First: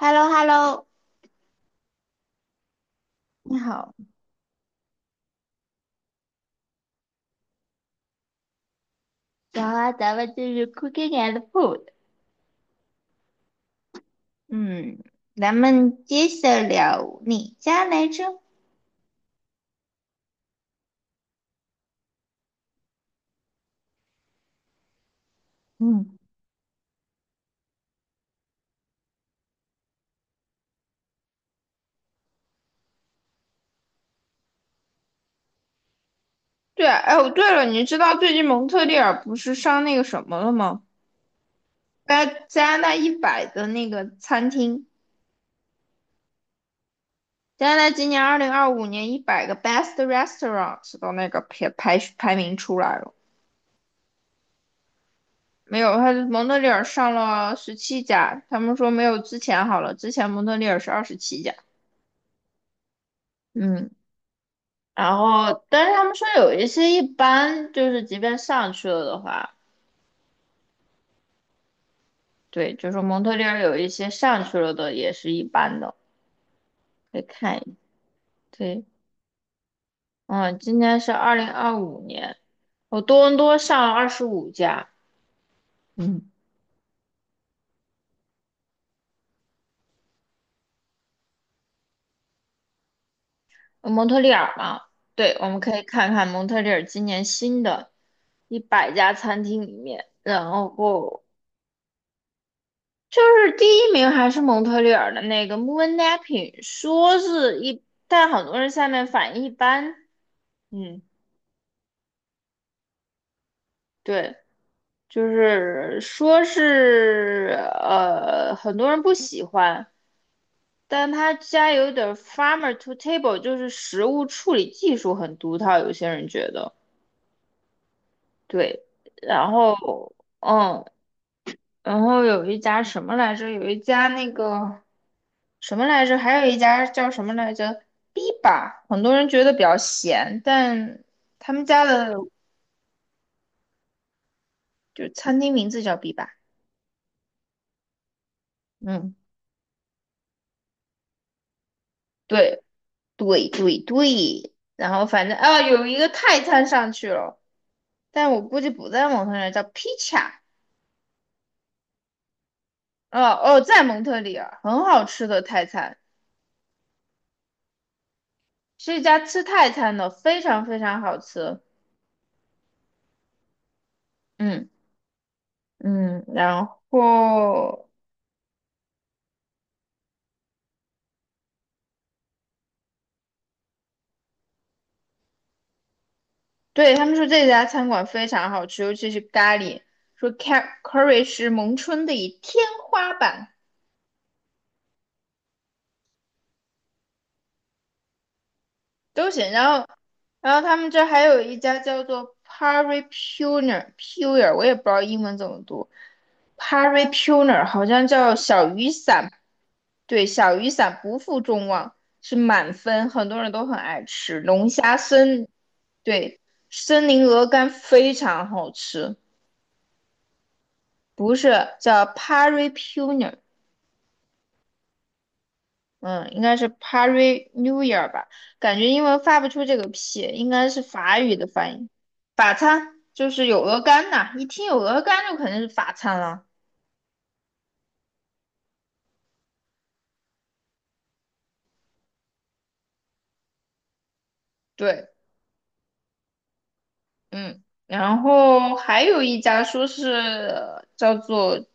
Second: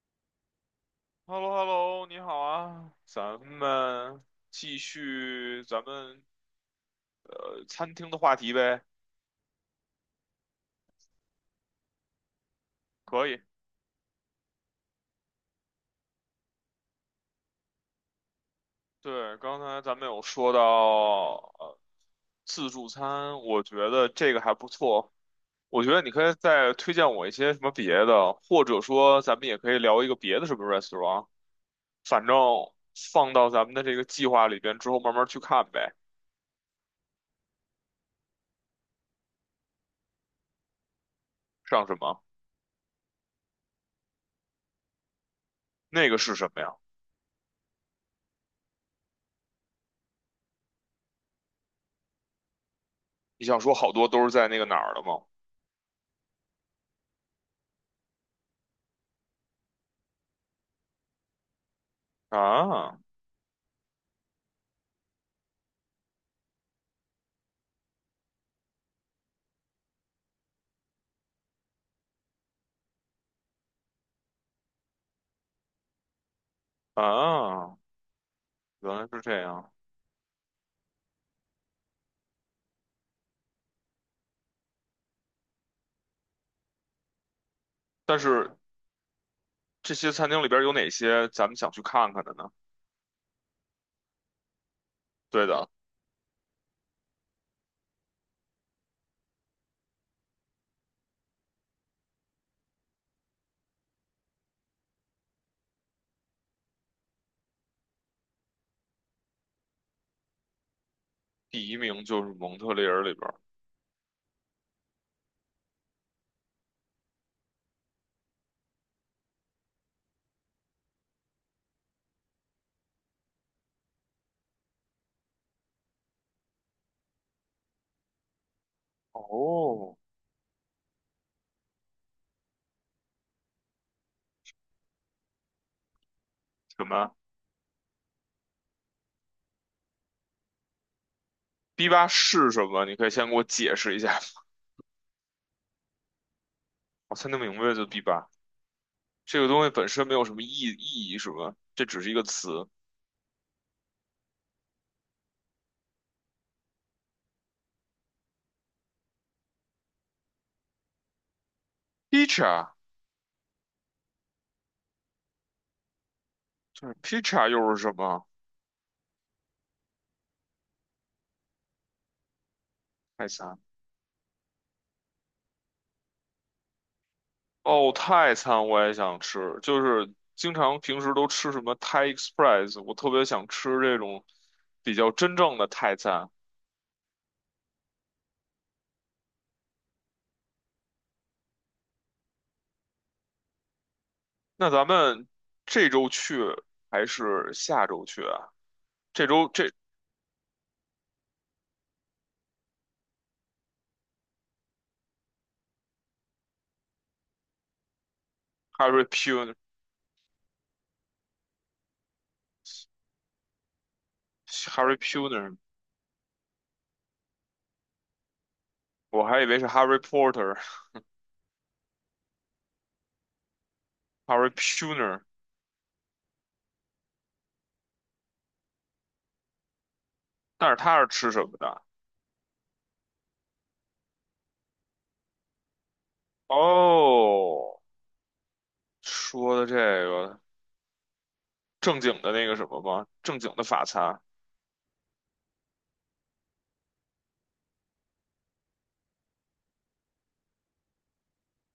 h e l l o h e l l o h e l l o h e l l o 你好啊，咱你好，们继续餐厅的话题呗，然后咱们就是 Cooking and Food。可以。嗯咱们接着聊哪家来着？对，刚才咱们有说到呃自助餐，我觉得这个还不错。我觉得你嗯，可以再推荐我一些什么别的，或者说咱们也可以聊一个别的什么 restaurant，反正放到咱们的这个计划里边之后慢慢去看呗。对啊，哎，哦，对了，你知道最近蒙特利尔不是上那个什么了吗？上什么？在加拿大一百的那个餐厅。那个是什么呀？加拿大今年二零二五年100个 Best Restaurants 的那个排名出来了。你想说好多都是在那个哪儿的吗？没有，他蒙特利尔上了十七家，他们说没有之前好了，之前蒙特利尔是27家。啊嗯，然后，但是他们说有一些一般，就是即便上去了的话，对，就是蒙特利尔有一些上去了的也是一般的，可以看一眼。啊！对。原来是这样。嗯，今年是二零二五年，我多伦多上了25家。嗯，但是这些餐厅里边有哪些咱们想去看看的呢？蒙特利尔嘛，对，对我们的，可以看看蒙特利尔今年新的100家餐厅里面，然后就是第一名还是蒙特利尔的那个 Moon Napping，说是一，但很多人下面反应一般。嗯，第一名就是蒙特利尔里边。对，就是说是很多人不喜欢，但他家有点儿 farmer to table，就是食物处理技术很独特，有些人觉得对。然哦，后，嗯，然后有一家什么来着？有一家那个什么来着？还有一什家叫么什么来着？Biba，很多人觉得比较咸，但他们家？B 八的，是什么？你可以先给我解释一下吗，就餐厅名字叫 Biba。我才能明白就 B 八嗯。这个东西本身没有什么意义，是吧？这只是一个对，词。对对对，然后反正啊，有一个泰餐上去了，但我估计不在蒙特利尔，叫披萨。Pizza 哦哦，在蒙特利尔，很好吃的泰餐，就是 pizza 又是什么？是一家吃泰餐的，非常非常好吃。泰餐。嗯嗯，然后哦，泰餐我也想吃，就是经常平时都吃什么 Thai Express，我特别想吃这种比较真正的泰餐。对他们说这家餐馆非常好吃，尤其是咖喱，说 curry 是蒙春的一天花板。那咱们这周去还是下周去啊？这都行。周然这 后，然后他们这还有一家叫做 Pari Puner Puer，我也不知道英文怎么读，Pari Puner 好像叫小雨 Harry 伞，Puner，Harry 对，小雨伞不负众望，是满分，很多人都很爱吃龙虾森，Puner，对，森林鹅肝非常好吃，我还以为是 Harry Potter，Harry 不是叫 Pari Puner。Puner，嗯，应该是 p a r i New Year 吧？感觉英文发不出这个 P，应 该但是是他是法吃语什的么发的？音。法餐就是有鹅肝呐，一听有鹅肝就肯定是法餐了。哦，说的这个正经的那个什么吗？正经的法餐对，嗯，然后还有一家说是叫做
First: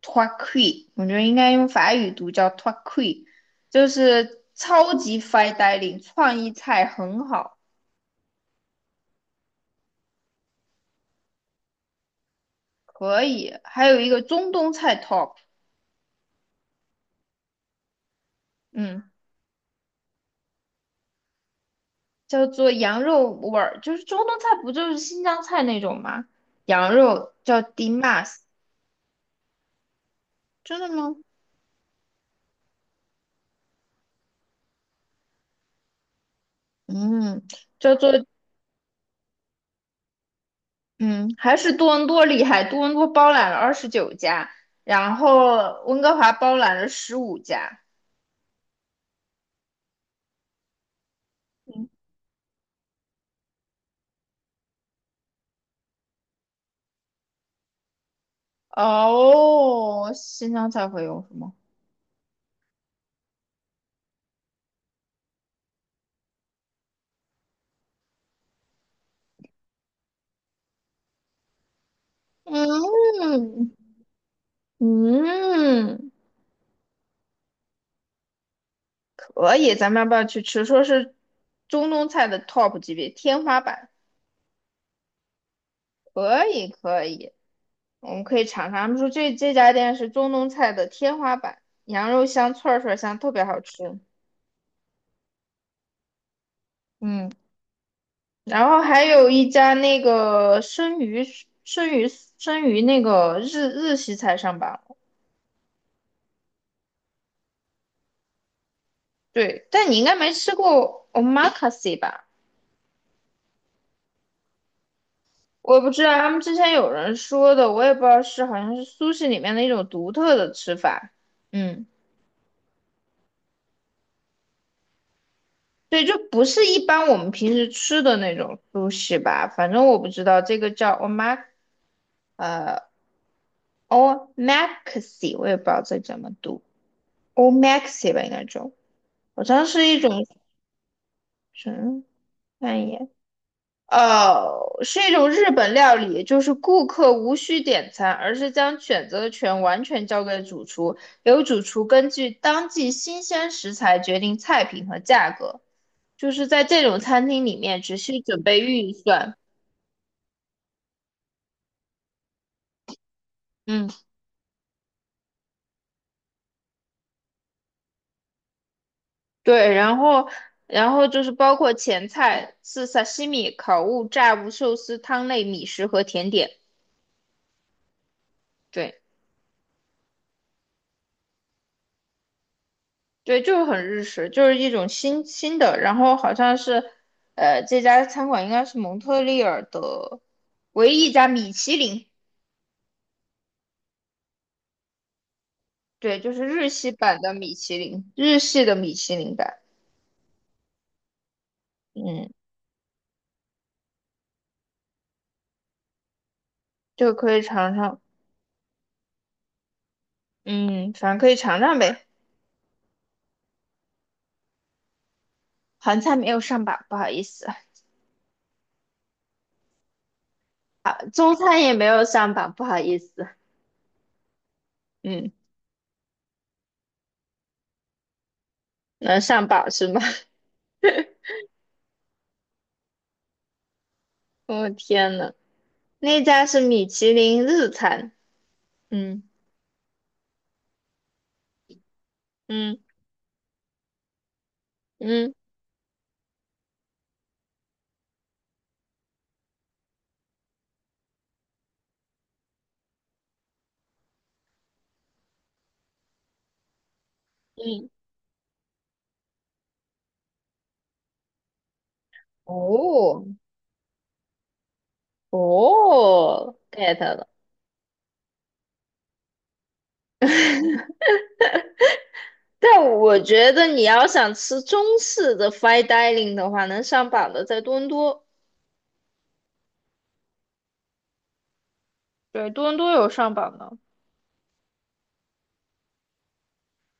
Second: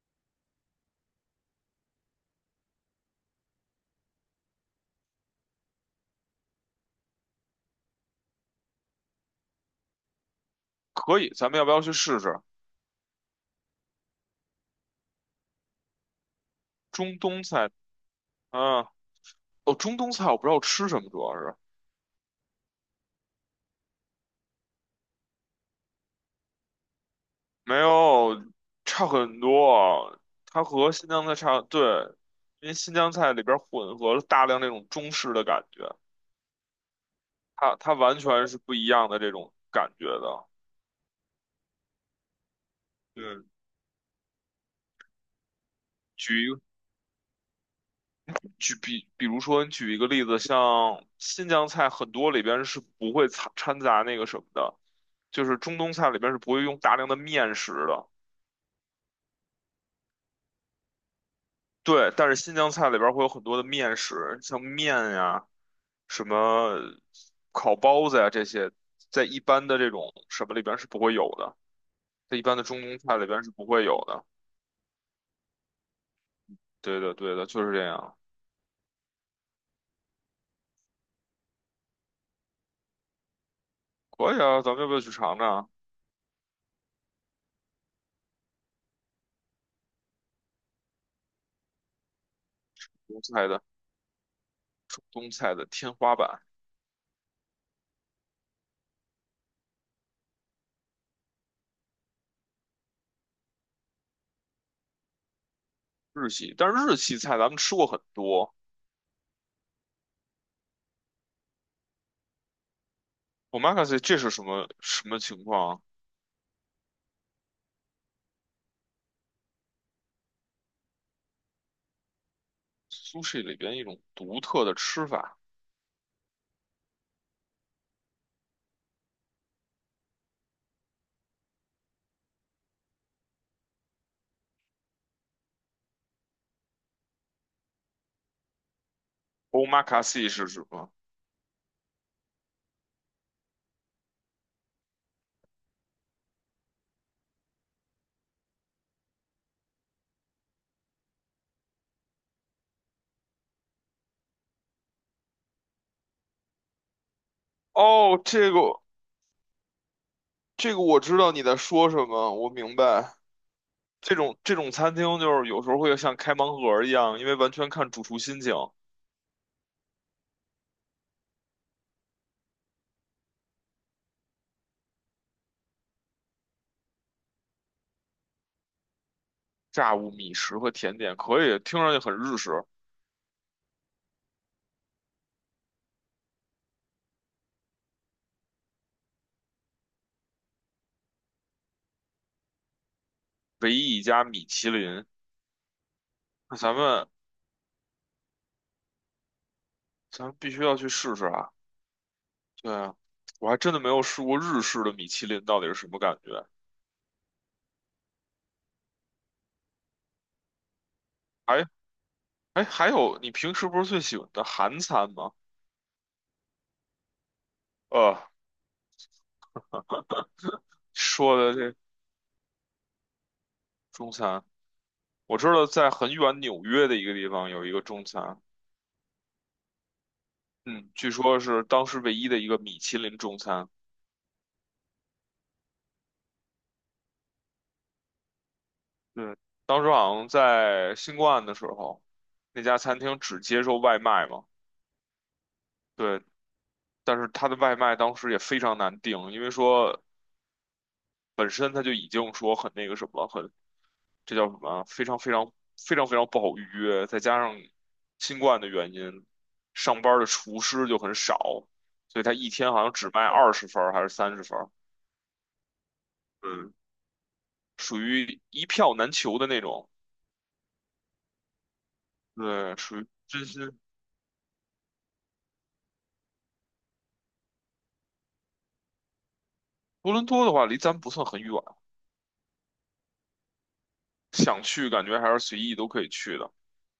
t o i q u i， 我觉得应该用法语读叫 t o i q u i， 就是超级 fine dining，创意菜很好。可以，咱们要不要去试试可以。还有一个中东菜 Top。中东菜？嗯，嗯。哦，中东菜我不知道吃什么，主要是。叫做羊肉味儿，就是中东菜不就是新疆菜那种吗？羊肉叫 没 dimas。有，差很多。它真的和新吗？疆菜差，对，因为新疆菜里边混合了大量那种中式的感觉，嗯，它叫做完全是不一样的这种感觉的。嗯，还是多伦多厉害，多伦多包对，揽了29家，然后温哥华举一包个揽了十五家。举比，比如说你举一个例子，像新疆嗯，菜很多里边是不会掺杂那个什么的，就是中东菜里边是不会用大量的面食的。哦，新疆菜会有什么？对，但是新疆菜里边儿会有很多的面食，像面呀、什么烤包子呀这些，在一般的这种什么里边儿是不会有的，在一般的中东菜里边儿是不嗯会有的。嗯，对的，对的，就是这样。可以，咱们要不要去吃？说是中东菜的 top 级别，天花板。可以啊，咱们要不要去尝尝可以可以。我们可以尝尝。他们说这家店是中东菜的天花板，羊肉香、串串香，东特别菜好的吃。东菜的天花板嗯，然后还有一家那个生鱼生鱼那个日系菜上榜了。日系？但是日系菜咱们吃过很多。对，但你应该没吃过 omakase 吧？omakase 这是什么什么情况我也啊不知道，他们之前有人说的，我也不知道是好像是苏式里面的一种独特的吃法。嗯，？sushi 里边一种独特的吃法。对，就不是一般我们平时吃的那种苏式吧，反正我不知道这个叫 O Maxi，我也不知道这怎么读，O Maxi 吧，应该中。好像是一种 omakase 是什么？什么，看一眼。哦，是一种日本料理，就是顾客无需点餐，而是将选择权完全交给主厨，由主厨根据当季新鲜食材决定菜品和价格。就是在这种餐厅里面，只哦，需准这备个。预算。这个我知道你在说什么，我明白。嗯。这种餐厅就是有时候会像开盲盒一样，因为完全看主厨心情。对，然后，然后就是包括前菜是萨西米、烤物、炸物、寿司、汤类、米食和甜点。对，炸物、米食和甜点可以，听上去很日式。对，就是很日式，就是一种新新的。然后好像是，这家餐馆应该是蒙特利尔的唯一一家米其林。唯一一家米其林，对，就是那日咱系们版的米其林，日系的米其林版。咱们必须要去试试啊！嗯，对啊，我还真的没有试过日式的米其林到底是什么感觉。就可以尝尝。嗯，反正可以尝哎尝呗。哎，还有你平时不是最喜欢的韩餐吗？韩餐没有上榜，不好意思。呃，啊，中说餐也的这没有上榜，不好意思。中餐，嗯。我知道在很远纽约的一个地方有一个中餐。能上榜是吗？嗯，据说是当时唯一的一个米其林中餐。我天呐，那家是米其林日餐。嗯对，当时好像在新冠的时候，那嗯家餐厅只接受外卖嘛。嗯对，但是它的外卖当时也非常难订，因为说本身它就已经说很那个什么，很这叫什么啊，非常非常非常非常不好预约，再加上嗯，新冠的原因，上班的厨师就很少，所以他一天好像只卖哦20份儿还是30份儿哦嗯，，get 了。属于一票难求的那种。对，但属于我这觉得些。你要想吃中式的 fine dining 的话，能上榜的在多伦多。多伦多的话，离咱不算很远，对，多伦多有上榜的。想去感觉还是随意都可以去的，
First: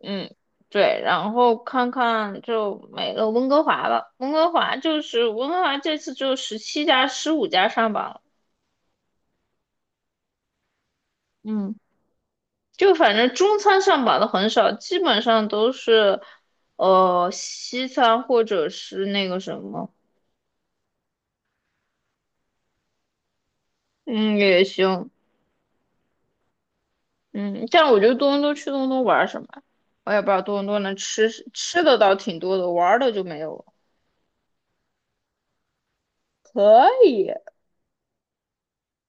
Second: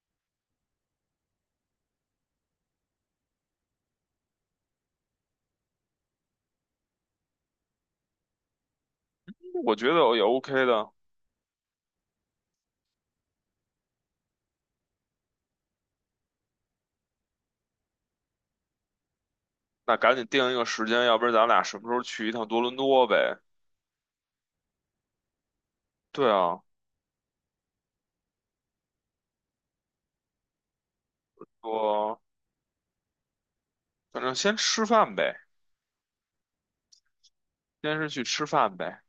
嗯，对，然后看看就没了温哥华了，温哥华就是温哥华这次只有十七家、十五家上榜了。我觉得也 OK 的。嗯。就反正中餐上榜的很少，基本上都是西餐或者是那个什么。那赶紧定一个时间，要不然咱俩什么时候去一趟多伦多呗？嗯，也行。对啊，嗯，但我觉得多伦多去多伦多玩什么呀。我也不知道多伦多能吃吃的倒我挺多的，玩儿的就没有了。反正先吃饭呗，可以。先是去吃饭呗。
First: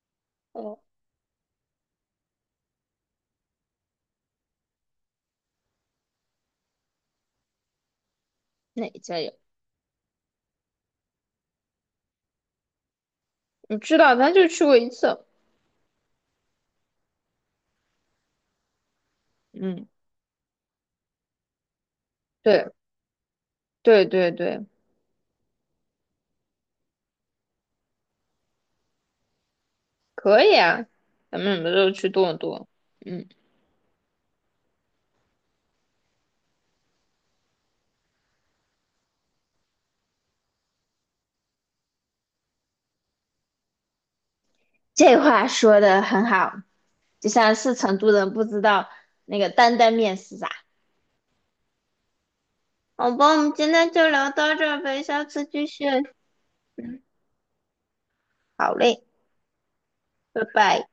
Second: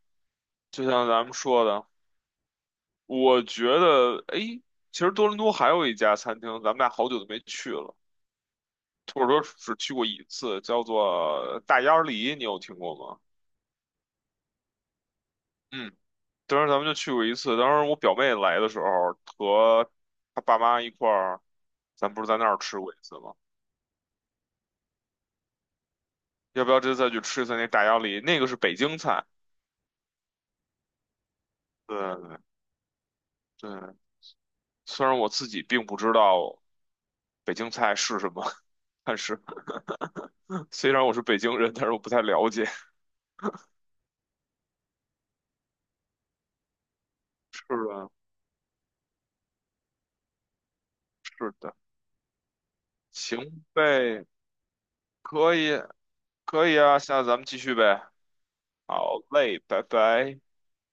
哦，就像咱们说的，我觉得，哎，其实多伦多还有一家餐厅，咱们俩好久都没去了，哪家或者有？说只去过一次，叫做大鸭梨，你有听过吗？你知道，咱就去过一次。嗯。当时咱们就去过一次，当时我表妹来的时候嗯，和她爸妈一块儿，咱不是在那儿对吃过一次吗？对对对，要不要这次再去吃一次那大鸭梨？那个是北京菜。可以啊，咱们什么时候去多伦对多？嗯，对，虽然我自己并不知道北京菜是什么，但是虽然我是北京人，但是我不太了解。这话说的很好。就像是是成的，都人不知道那个担担面是啥。是的，好吧，我们行今天就呗，聊到这儿呗，下次可继以，续。可以啊，下次咱们继续呗。好嘞，好嘞，拜拜。拜拜。